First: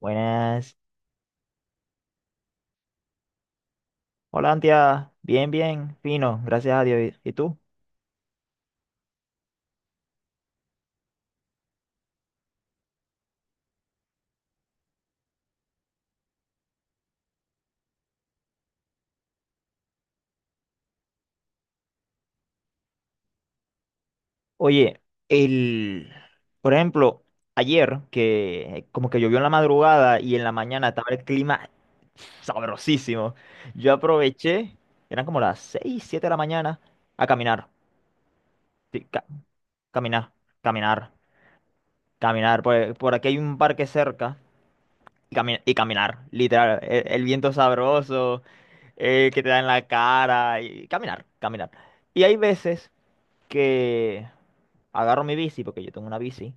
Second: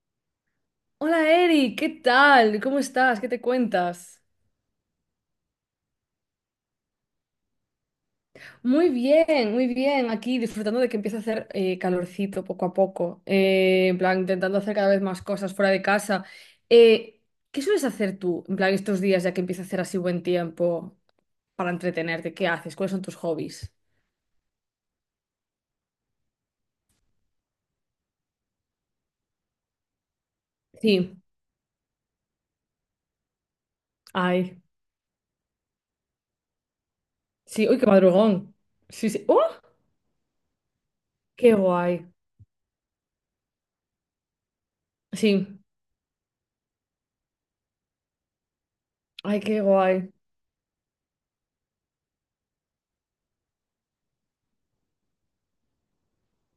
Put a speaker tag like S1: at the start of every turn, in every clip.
S1: Buenas.
S2: Hola Eri, ¿qué tal? ¿Cómo estás? ¿Qué te cuentas?
S1: Hola, Antia. Bien, bien, fino, gracias a Dios. ¿Y tú?
S2: Muy bien, muy bien. Aquí disfrutando de que empieza a hacer calorcito poco a poco. En plan, intentando hacer cada vez más cosas fuera de casa. Eh, ¿Qué sueles hacer tú, en plan, estos días ya que empieza a hacer así buen tiempo para entretenerte? ¿Qué haces? ¿Cuáles son tus hobbies?
S1: Oye, el, por ejemplo, ayer que como que llovió en la madrugada y en la mañana estaba
S2: Sí,
S1: el clima sabrosísimo. Yo
S2: ay.
S1: aproveché, eran como las 6, 7 de la mañana, a
S2: Sí,
S1: caminar.
S2: uy, qué madrugón.
S1: Sí,
S2: Sí, sí. ¡Oh!
S1: caminar, caminar,
S2: ¡Qué guay!
S1: caminar. Por aquí hay un parque cerca y,
S2: Sí,
S1: y caminar, literal. El viento sabroso,
S2: ay,
S1: que te dan
S2: qué
S1: en la
S2: guay.
S1: cara y caminar, caminar. Y hay veces que agarro mi bici, porque yo tengo una bici,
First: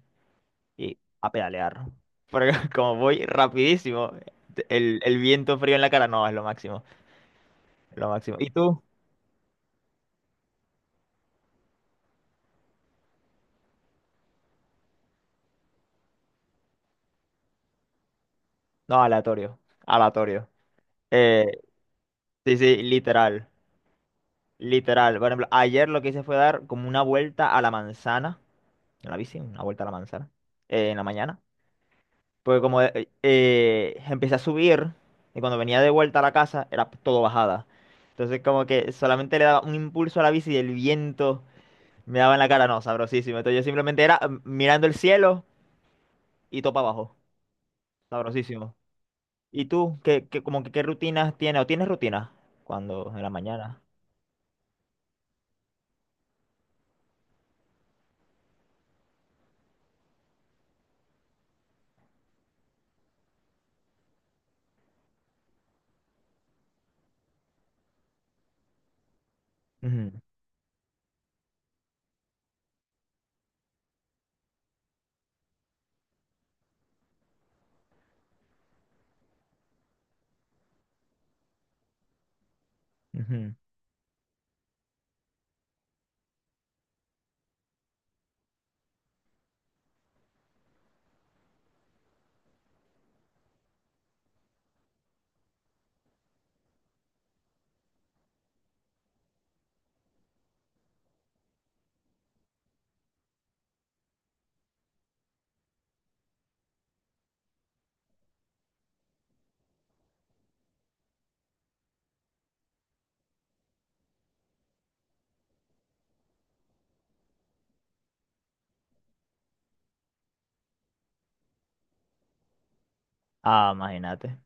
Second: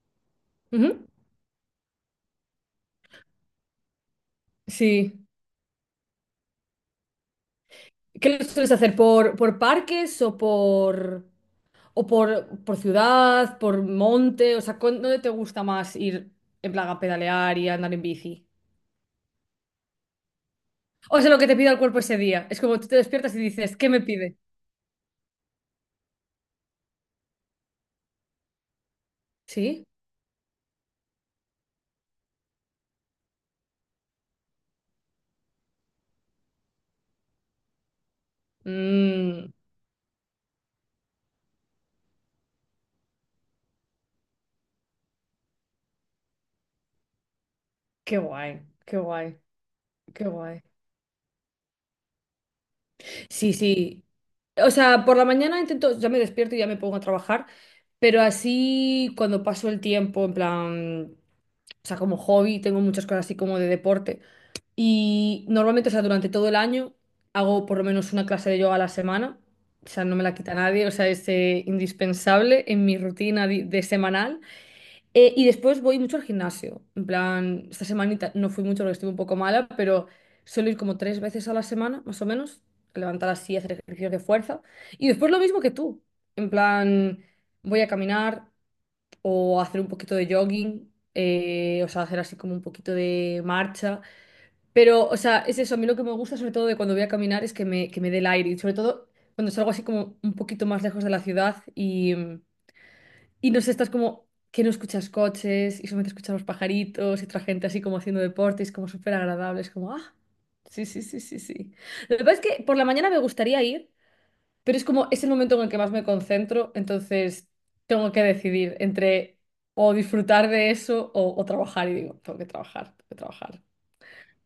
S1: y
S2: Ujú.
S1: a pedalear. Porque como voy rapidísimo, el
S2: Sí.
S1: viento frío en la cara no es lo máximo, es lo máximo.
S2: ¿Qué lo
S1: ¿Y
S2: sueles
S1: tú?
S2: hacer? ¿Por parques o por? O por ciudad, por monte, o sea, ¿dónde te gusta más ir en plan a pedalear y a andar en bici?
S1: No, aleatorio, aleatorio.
S2: O sea, lo
S1: Eh,
S2: que te pida el cuerpo ese día.
S1: sí,
S2: Es
S1: sí,
S2: como tú te despiertas y
S1: literal,
S2: dices, ¿qué me pide?
S1: literal. Por ejemplo, ayer lo que hice fue dar como una vuelta a la manzana, en la bici, una vuelta a
S2: ¿Sí?
S1: la manzana, en la mañana. Porque como empecé a subir, y cuando venía de vuelta a la casa, era todo bajada. Entonces como que solamente le
S2: Mmm,
S1: daba un impulso a la bici y el viento me daba en la cara, no, sabrosísimo. Entonces yo simplemente era mirando el cielo y topa abajo,
S2: Qué guay,
S1: sabrosísimo.
S2: qué guay,
S1: ¿Y tú,
S2: qué
S1: como
S2: guay.
S1: que qué rutinas tienes o tienes rutinas? Cuando, en la
S2: Sí,
S1: mañana.
S2: sí. O sea, por la mañana intento, ya me despierto y ya me pongo a trabajar, pero así cuando paso el tiempo, en plan, o sea, como hobby, tengo muchas cosas así como de deporte. Y normalmente, o sea, durante todo el año hago por lo menos una clase de yoga a la semana. O sea,
S1: Ujú,
S2: no me la quita nadie, o sea, es indispensable en mi rutina di- de, semanal. Y después voy mucho al gimnasio. En plan, esta semanita no fui mucho porque estuve un poco mala, pero suelo ir como tres veces a la semana, más o menos, levantar
S1: ujú.
S2: así, hacer ejercicios de fuerza. Y después lo mismo que tú. En plan, voy a caminar o a hacer un poquito de jogging, o sea, hacer así como un poquito de marcha. Pero, o sea, es eso, a mí lo que me gusta sobre todo de cuando voy a caminar es que me dé el aire y sobre todo cuando salgo así como un poquito más lejos de la ciudad y no sé, estás como que no escuchas coches y solamente escuchas los pajaritos y otra gente así como haciendo deporte, y es como súper agradable, es como, ah, sí, sí, sí, sí, sí. Lo que pasa es que por la mañana me gustaría ir, pero es como es el momento en el que más me concentro, entonces tengo que decidir entre o disfrutar de eso o trabajar y digo, tengo que trabajar, tengo que trabajar.
S1: Ah, imagínate,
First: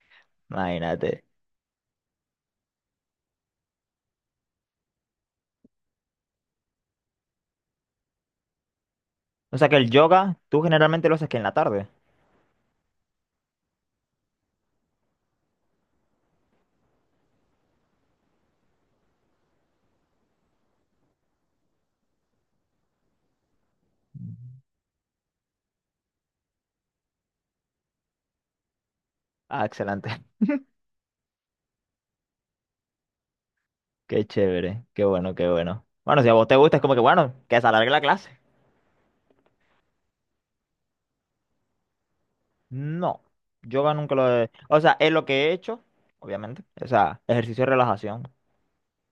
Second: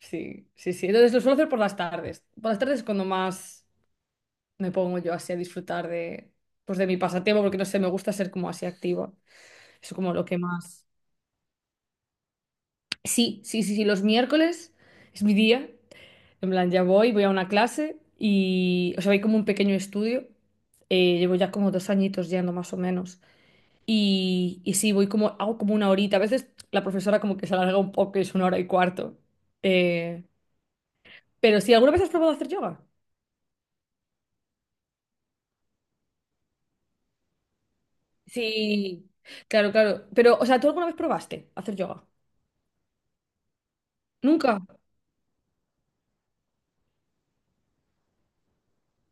S2: Sí, sí, sí. Entonces lo
S1: imagínate.
S2: suelo hacer por las tardes. Por las tardes es cuando más me pongo yo así a disfrutar de, pues de mi pasatiempo, porque no sé, me gusta ser como así activa.
S1: O sea que el
S2: Es como lo que
S1: yoga, tú
S2: más.
S1: generalmente lo haces que en la tarde.
S2: Sí, sí, sí, sí. Los miércoles es mi día. En plan, ya voy, voy a una clase y, o sea, hay como un pequeño estudio. Llevo ya como 2 añitos yendo más o menos. Y sí, voy como, hago como una horita. A veces la profesora como que se alarga un poco, es una hora y cuarto.
S1: Ah, excelente.
S2: Eh, pero sí, ¿alguna vez has probado hacer yoga?
S1: Qué chévere, qué bueno, qué bueno. Bueno, si a vos te gusta, es como que bueno, que se alargue la clase.
S2: Sí, claro, claro. Pero, o sea, ¿tú alguna vez probaste hacer yoga?
S1: No, yoga nunca lo he...
S2: ¿Nunca?
S1: O sea, es lo que he hecho, obviamente. O sea, ejercicio de relajación.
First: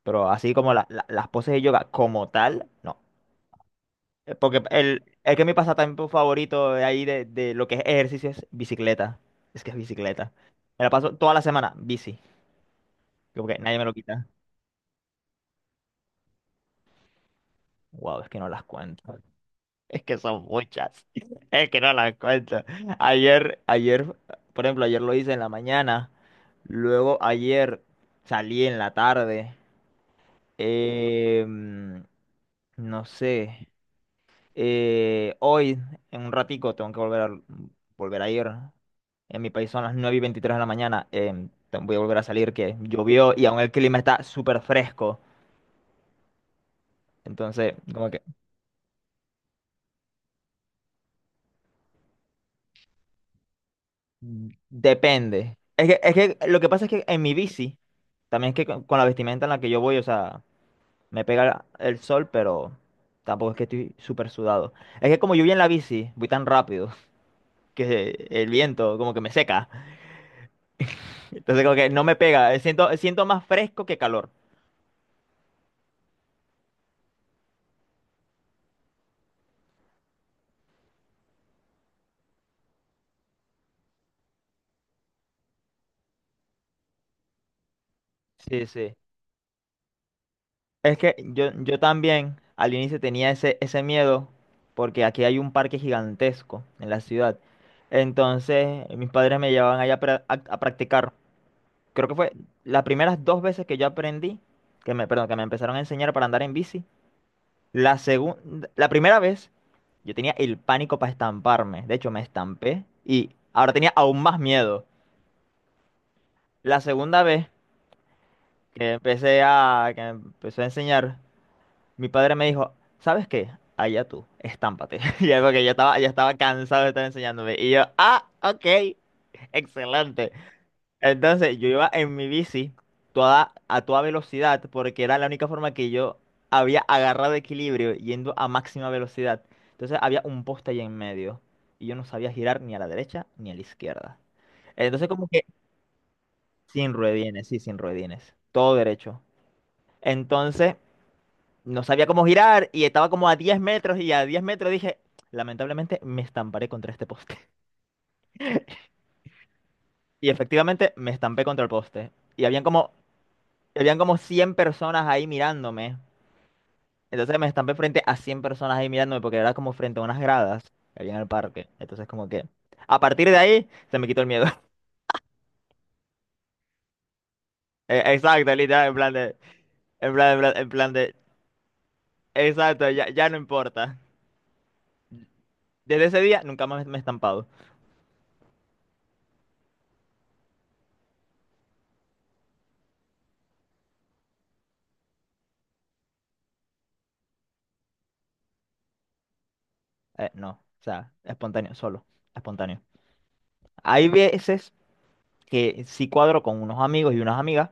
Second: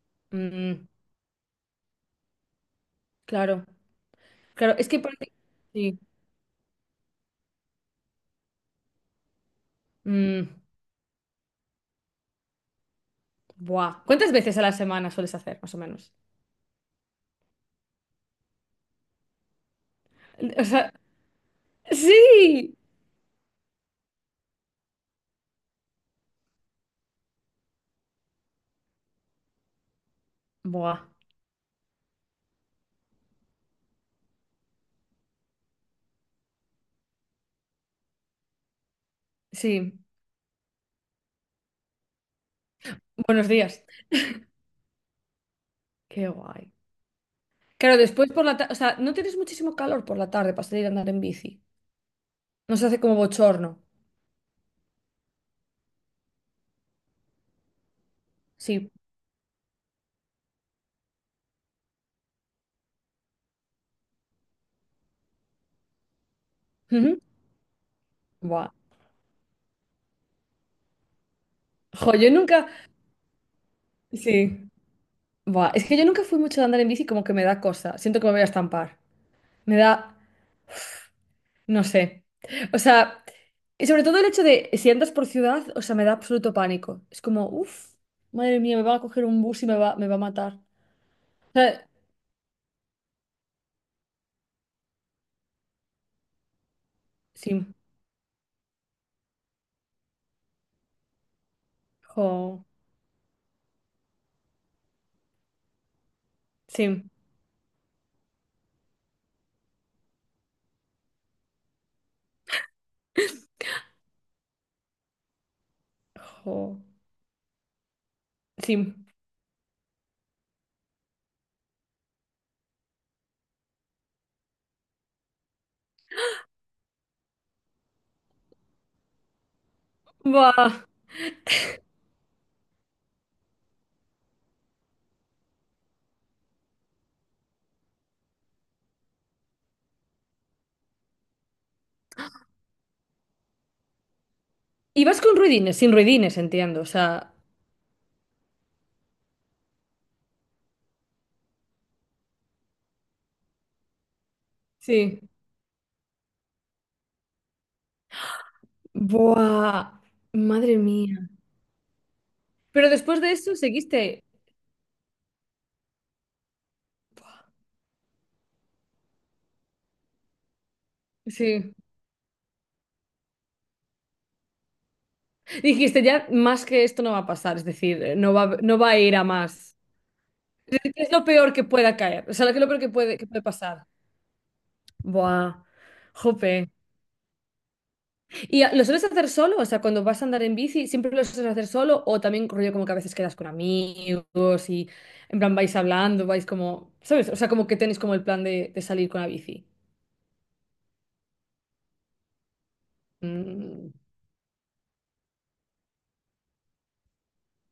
S1: Pero así como
S2: Mm,
S1: las poses de yoga como tal, no.
S2: claro. Claro, es que
S1: Es que mi
S2: sí.
S1: pasatiempo favorito de ahí de lo que es ejercicio es bicicleta. Es que es bicicleta.
S2: Mm,
S1: Me la paso toda la semana, bici. Como que nadie me lo
S2: Buah.
S1: quita.
S2: ¿Cuántas veces a la semana sueles hacer, más o menos?
S1: Wow, es que no las cuento. Es que son
S2: O sea,
S1: muchas. Es que no las cuento.
S2: sí.
S1: Ayer, ayer, por ejemplo, ayer lo hice en la mañana. Luego ayer salí en la tarde.
S2: Buah.
S1: em, no sé. Hoy, en un ratico, tengo que volver a ir. En mi país son las
S2: Sí.
S1: 9 y 23 de la mañana. Voy a volver a salir, que llovió y
S2: Buenos
S1: aún el
S2: días.
S1: clima está súper fresco.
S2: Qué guay.
S1: Entonces,
S2: Claro,
S1: como que
S2: después por la tarde, o sea, no tienes muchísimo calor por la tarde para salir a andar en bici. No se hace como bochorno.
S1: Depende. Es que lo que pasa es que en mi bici, también es que con,
S2: Sí.
S1: con la vestimenta en la que yo voy, o sea, me pega el sol, pero tampoco es que estoy súper sudado. Es que como yo voy en la bici, voy tan rápido
S2: Ujú.
S1: que el
S2: Buah.
S1: viento como que me seca. Entonces como que no
S2: Jo,
S1: me
S2: yo
S1: pega,
S2: nunca.
S1: siento más fresco que calor.
S2: Sí. Buah, es que yo nunca fui mucho de andar en bici, como que me da cosa. Siento que me voy a estampar. Me da, no sé. O sea, y sobre todo el hecho de si andas por ciudad, o sea, me da absoluto pánico. Es como, uff, madre
S1: Sí,
S2: mía, me
S1: sí.
S2: va a coger un bus y me va a matar.
S1: Es que yo,
S2: O
S1: yo
S2: sea,
S1: también al inicio tenía ese miedo porque aquí hay un parque gigantesco en la ciudad.
S2: sí,
S1: Entonces mis padres me llevaban allá a practicar. Creo que fue
S2: jo,
S1: las primeras dos veces que yo aprendí, que me, perdón, que me empezaron a enseñar para andar en bici.
S2: sí,
S1: La segunda, la primera vez, yo tenía el pánico para estamparme. De hecho, me estampé y ahora tenía aún más miedo.
S2: jo,
S1: La segunda vez que
S2: sí.
S1: empecé a, que me empezó a enseñar, mi padre me dijo, ¿sabes qué? Allá tú, estámpate. Y es porque ya estaba cansado de estar enseñándome. Y yo, ah, ok, excelente.
S2: Buah.
S1: Entonces yo iba en mi bici toda, a toda velocidad porque era la única forma que yo había agarrado equilibrio yendo a máxima velocidad. Entonces había un poste ahí en medio y yo no sabía girar ni a la derecha ni a la izquierda.
S2: Y
S1: Entonces
S2: vas
S1: como
S2: con
S1: que
S2: ruidines, sin ruidines, entiendo. O
S1: sin
S2: sea,
S1: ruedines, sí, sin ruedines, todo derecho. Entonces no sabía cómo girar y estaba como a 10 metros y a 10 metros dije,
S2: sí.
S1: lamentablemente me estamparé contra este poste.
S2: Buah,
S1: Y
S2: madre
S1: efectivamente me
S2: mía.
S1: estampé contra el poste. Y habían como
S2: Pero después de eso
S1: y habían como
S2: seguiste.
S1: 100 personas ahí mirándome. Entonces me estampé frente a 100 personas ahí mirándome porque era como frente a unas gradas que había en el parque.
S2: Sí.
S1: Entonces como que a partir de ahí se me quitó el miedo.
S2: Dijiste, ya más que esto no va a pasar, es decir, no
S1: Exacto,
S2: va, no
S1: literal,
S2: va
S1: en
S2: a
S1: plan
S2: ir a
S1: de,
S2: más.
S1: en plan, en plan, en
S2: ¿Qué
S1: plan
S2: es
S1: de,
S2: lo peor que pueda caer? O sea, ¿qué es lo peor
S1: exacto,
S2: que
S1: ya,
S2: puede, que
S1: ya no
S2: puede pasar?
S1: importa.
S2: Buah,
S1: Desde ese día nunca
S2: jope.
S1: más me he estampado.
S2: ¿Y lo sueles hacer solo? O sea, cuando vas a andar en bici, ¿siempre lo sueles hacer solo? ¿O también rollo como que a veces quedas con amigos y en plan vais hablando, vais como, ¿sabes? O sea, como que tenéis como el plan de salir con la bici.
S1: No, o sea, espontáneo, solo, espontáneo.
S2: Mm,
S1: Hay veces que sí cuadro con unos amigos y unas amigas.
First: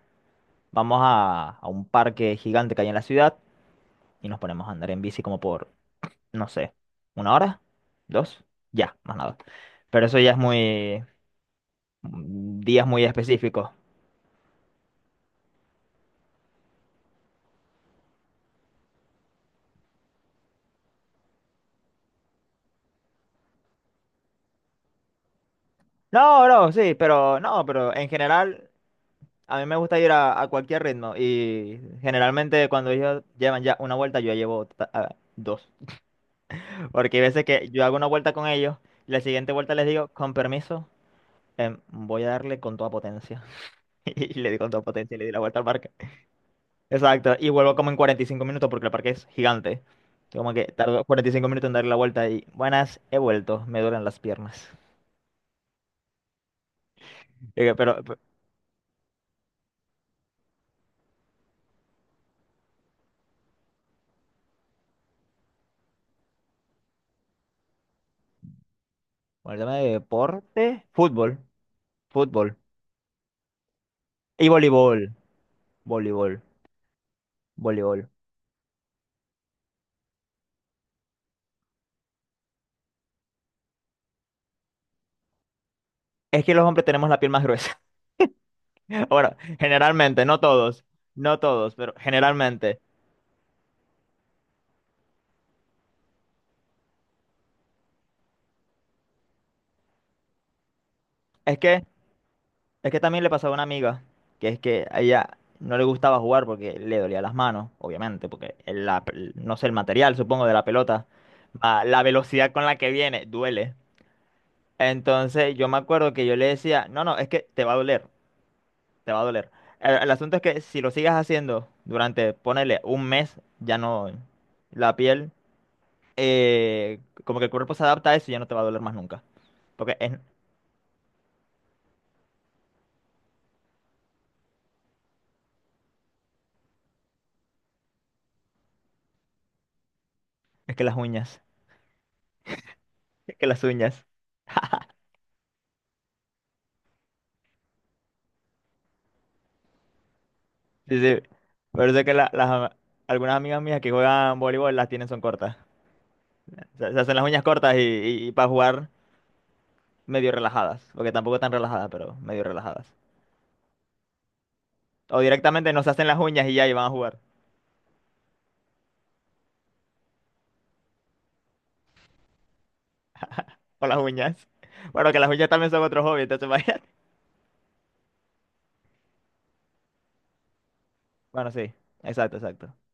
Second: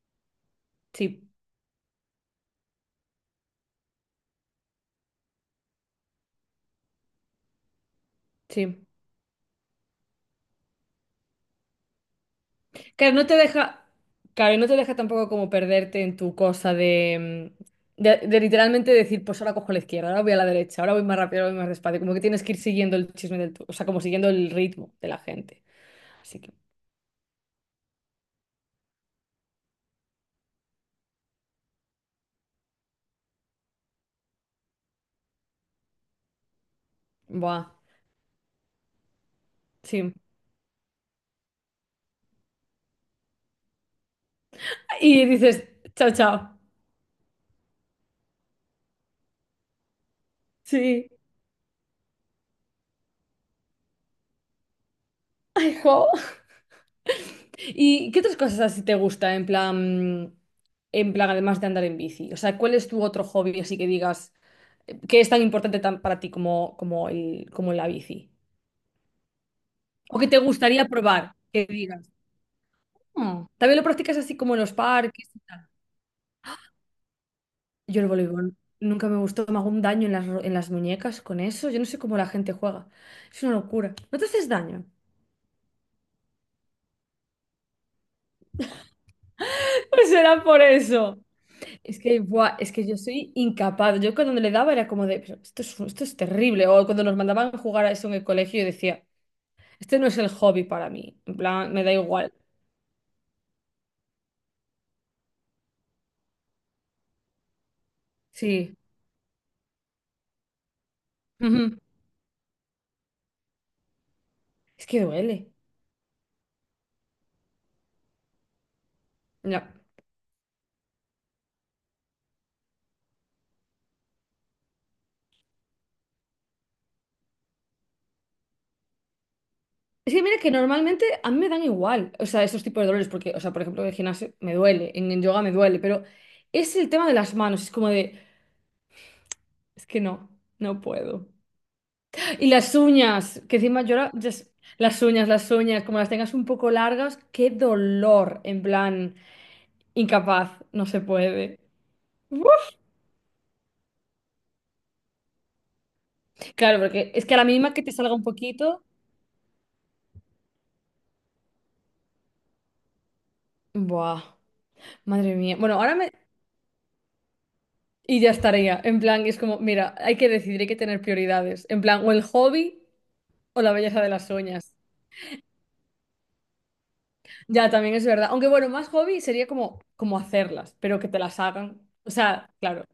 S2: sí,
S1: A un parque gigante que hay en la ciudad y nos ponemos a andar en bici como por no sé, una hora, dos,
S2: sí.
S1: ya, más nada. Pero eso ya es muy, días muy
S2: Claro, no te
S1: específicos.
S2: deja, claro, y no te deja tampoco como perderte en tu cosa de, mm, de literalmente decir, pues ahora cojo la izquierda, ahora voy a la derecha, ahora voy más rápido, ahora voy más despacio. Como que tienes que ir siguiendo el chisme del, tu- o sea, como siguiendo el ritmo de la gente. Así
S1: No,
S2: que,
S1: no, sí, pero no, pero en general a mí me gusta ir a cualquier ritmo y generalmente cuando ellos llevan ya una vuelta yo ya llevo dos. Porque hay veces
S2: buah,
S1: que yo hago una vuelta con ellos y la siguiente vuelta les digo,
S2: sí.
S1: con permiso, voy a darle con toda potencia. Y le di con toda potencia y
S2: Y
S1: le di la vuelta
S2: dices,
S1: al parque.
S2: chao, chao.
S1: Exacto, y vuelvo como en 45 minutos porque el parque es gigante. Yo como que tardo
S2: Sí.
S1: 45 minutos en dar la vuelta y buenas, he vuelto, me duelen las piernas.
S2: Ay, jo.
S1: Y que, Pero,
S2: ¿Y
S1: pero
S2: qué otras cosas así te gusta en plan, además de andar en bici? O sea, ¿cuál es tu otro hobby así que digas que es tan importante tan para ti como, como el, como la bici?
S1: bueno, el tema de
S2: ¿O que te
S1: deporte,
S2: gustaría probar?
S1: fútbol,
S2: Que digas,
S1: fútbol
S2: "Mm, también lo practicas así
S1: y
S2: como en los
S1: voleibol,
S2: parques y tal".
S1: voleibol,
S2: Yo
S1: voleibol.
S2: el voleibol nunca me gustó, me hago un daño en las, en las muñecas con eso. Yo no sé cómo la gente juega. Es una locura. ¿No te haces daño?
S1: Es que los hombres tenemos la piel más gruesa. Bueno,
S2: Pues
S1: generalmente, no
S2: será por
S1: todos,
S2: eso.
S1: no todos, pero
S2: Es que, buah, es
S1: generalmente.
S2: que yo soy incapaz. Yo cuando le daba era como de, "Pero esto es terrible". O cuando nos mandaban a jugar a eso en el colegio, yo decía, este no es el hobby para mí. En
S1: Es
S2: plan,
S1: que
S2: me da igual.
S1: Es que también le pasaba a una amiga, que es que a ella no le gustaba jugar porque le dolía las manos, obviamente, porque
S2: Sí.
S1: el- la no sé, el material, supongo, de la pelota,
S2: Ujú.
S1: ah, la velocidad con la que viene, duele.
S2: Es que duele.
S1: Entonces yo me acuerdo que yo le decía, no, no, es que te va a doler, te va a doler.
S2: No.
S1: El asunto es que si lo sigas haciendo durante, ponele, un mes, ya no, la piel, eh, como que el cuerpo se adapta a eso y ya no te va a doler más nunca. Porque
S2: Es que mira que normalmente a mí me dan igual. O sea, esos tipos de dolores, porque, o sea, por ejemplo, en el gimnasio me duele, en el yoga me duele, pero es el tema de las manos. Es como de, es que no,
S1: es
S2: no
S1: que las
S2: puedo.
S1: uñas,
S2: Y las
S1: es
S2: uñas,
S1: que
S2: que
S1: las
S2: encima yo
S1: uñas.
S2: las uñas, como las tengas un poco largas, qué dolor, en plan, incapaz, no
S1: Sí,
S2: se
S1: sí.
S2: puede.
S1: Por eso es que
S2: Uf.
S1: algunas amigas mías que juegan voleibol las tienen son cortas.
S2: Claro,
S1: Se
S2: porque
S1: hacen las
S2: es que a
S1: uñas
S2: la mínima
S1: cortas
S2: que te salga un
S1: y, para
S2: poquito,
S1: jugar medio relajadas. Porque tampoco tan relajadas, pero medio relajadas.
S2: buah,
S1: O
S2: madre mía.
S1: directamente
S2: Bueno,
S1: no se
S2: ahora
S1: hacen
S2: me...
S1: las uñas y ya y van a jugar
S2: Y ya estaría, en plan, es como, mira, hay que decidir, hay que tener prioridades, en plan, o el hobby o la
S1: con las
S2: belleza de las
S1: uñas.
S2: uñas.
S1: Bueno, que las uñas también son otro hobby, entonces imagínate.
S2: Ya, también es verdad. Aunque bueno, más hobby sería como, como hacerlas, pero que te las
S1: Bueno, sí.
S2: hagan. O
S1: Exacto,
S2: sea,
S1: exacto.
S2: claro,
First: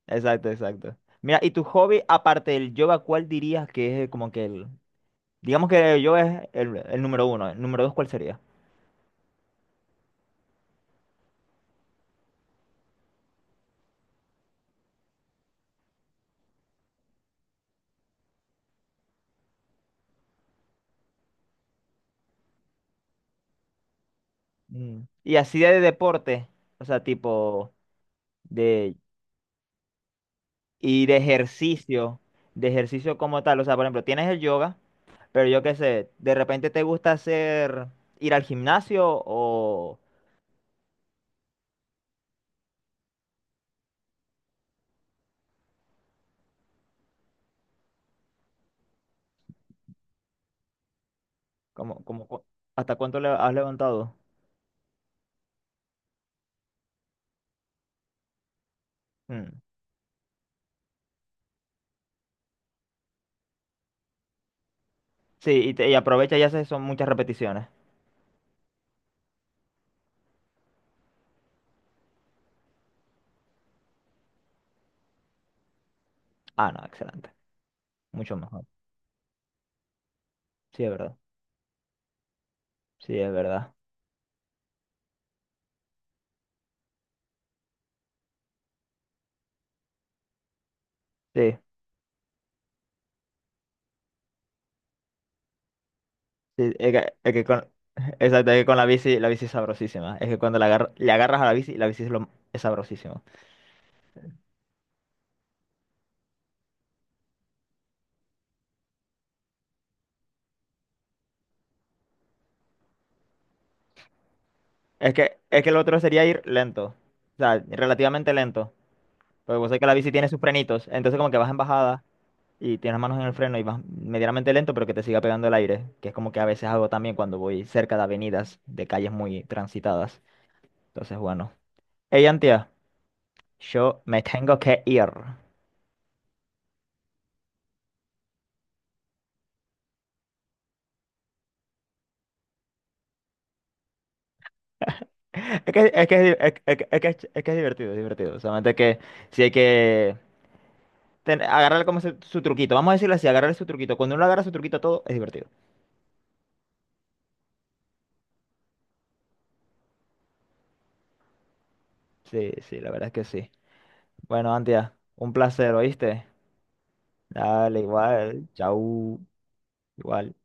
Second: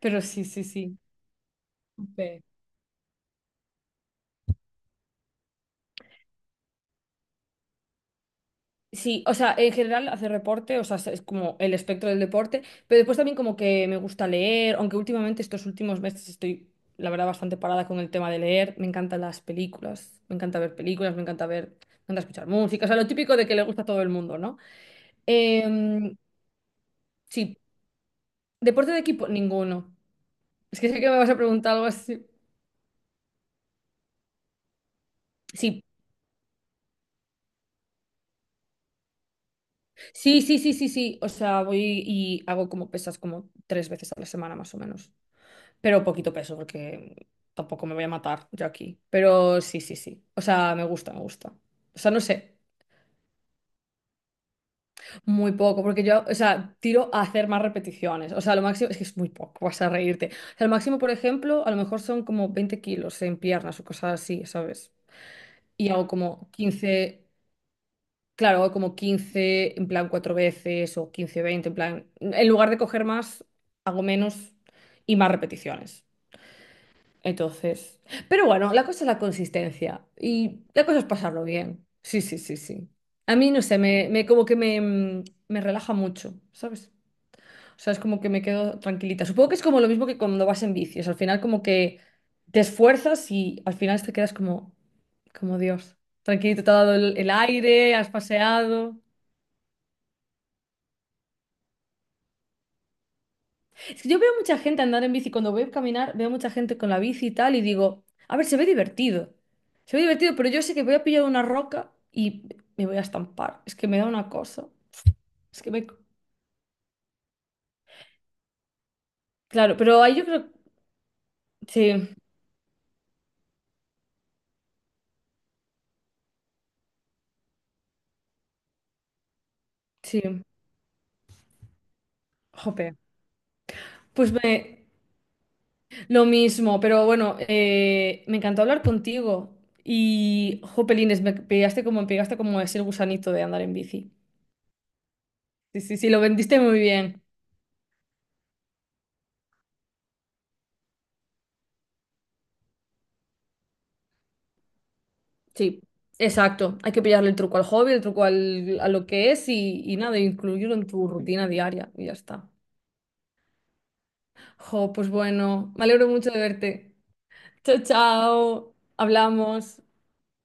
S2: pero sí,
S1: Exacto,
S2: sí,
S1: exacto.
S2: sí.
S1: Mira, ¿y tu hobby
S2: Ve.
S1: aparte del yoga, cuál dirías que es como que el... Digamos que el yoga es el número uno. ¿El número dos cuál sería?
S2: Sí, o sea, en general hacer deporte, o sea, es como el espectro del deporte, pero después también como que me gusta leer, aunque últimamente estos últimos meses estoy, la verdad, bastante parada con el tema de leer. Me encantan las películas, me encanta ver películas, me encanta ver, me encanta escuchar música, o sea, lo típico de que le gusta a todo el mundo, ¿no?
S1: Mm. Y así de
S2: Em,
S1: deporte. O sea,
S2: sí,
S1: tipo...
S2: deporte
S1: De,
S2: de equipo, ninguno. Es que sé
S1: y
S2: que
S1: de
S2: me vas a preguntar algo
S1: ejercicio,
S2: así.
S1: de ejercicio como tal. O sea, por ejemplo, tienes el yoga, pero yo qué
S2: Sí,
S1: sé, de repente te gusta hacer, ir al gimnasio o
S2: sí, sí, sí, sí, sí, o sea, voy y hago como pesas como tres veces a la semana más o menos. Pero poquito peso porque tampoco me voy a matar yo aquí. Pero sí, sí, sí. O sea, me gusta, me gusta. O
S1: como,
S2: sea, no
S1: como, cu-
S2: sé,
S1: ¿hasta cuánto le has levantado?
S2: muy poco, porque yo, o sea, tiro a hacer más repeticiones. O sea, lo máximo es que es muy
S1: Mm.
S2: poco, vas a reírte. O sea, lo máximo, por ejemplo, a lo mejor son como 20 kilos en piernas o cosas así, ¿sabes?
S1: Sí, y,
S2: Y
S1: y
S2: hago
S1: aprovecha y
S2: como
S1: haces son muchas
S2: 15,
S1: repeticiones.
S2: claro, hago como 15 en plan cuatro veces o 15-20 en plan, en lugar de coger más, hago menos y más repeticiones.
S1: Ah, no, excelente.
S2: Entonces,
S1: Mucho
S2: pero
S1: mejor.
S2: bueno, la cosa es la consistencia y
S1: Sí,
S2: la
S1: es
S2: cosa es
S1: verdad.
S2: pasarlo bien. Sí, sí, sí, sí.
S1: Sí, es
S2: A mí, no
S1: verdad.
S2: sé, como que me relaja mucho, ¿sabes? O sea, es como que me quedo tranquilita. Supongo que es como lo mismo que cuando vas en bici. O sea, al final
S1: Sí,
S2: como que te esfuerzas y al final te quedas como, como Dios. Tranquilito, te
S1: sí,
S2: ha dado el
S1: es que
S2: aire, has
S1: exacto, es que con
S2: paseado.
S1: la bici es sabrosísima. Es que cuando le agarras a la bici es, lo, es sabrosísima.
S2: Es que yo veo mucha gente andar en bici, cuando voy a caminar, veo mucha gente con la bici y tal, y digo, a ver, se ve divertido. Se ve divertido, pero yo sé que voy a pillar una roca y me voy a estampar. Es que me da una cosa.
S1: Es
S2: Es
S1: que
S2: que
S1: el
S2: me...
S1: otro sería ir lento. O sea, relativamente lento. Porque vos
S2: Claro,
S1: sabés que la
S2: pero
S1: bici
S2: ahí yo
S1: tiene sus
S2: creo...
S1: frenitos. Entonces como que vas en bajada
S2: Sí,
S1: y tienes las manos en el freno y vas medianamente lento, pero que te siga pegando el aire. Que es como que a veces hago también cuando voy cerca de avenidas, de calles muy transitadas.
S2: sí.
S1: Entonces, bueno. Hey, Antia,
S2: Jope.
S1: yo me
S2: Pues
S1: tengo que
S2: me...
S1: ir.
S2: Lo mismo, pero bueno, me encantó hablar contigo. Y, jopelines, me pegaste como ese gusanito de andar en bici. Sí, sí, sí, lo vendiste
S1: Es,
S2: muy
S1: que- es, que
S2: bien.
S1: es- es que es divertido, es divertido. Solamente que si hay que agarrarle como su truquito. Vamos a decirlo así, agarrarle su truquito. Cuando uno agarra su truquito a todo, es divertido.
S2: Sí, exacto. Hay que pillarle el truco al hobby, el truco al, a lo que es y nada, incluirlo en tu rutina diaria y ya está.
S1: Sí, sí, la verdad es que sí. Bueno,
S2: Jo,
S1: Antia,
S2: pues
S1: un
S2: bueno,
S1: placer,
S2: me alegro
S1: ¿oíste?
S2: mucho de verte. Chao,
S1: Dale, igual,
S2: chao.
S1: chau,
S2: Hablamos.
S1: igual.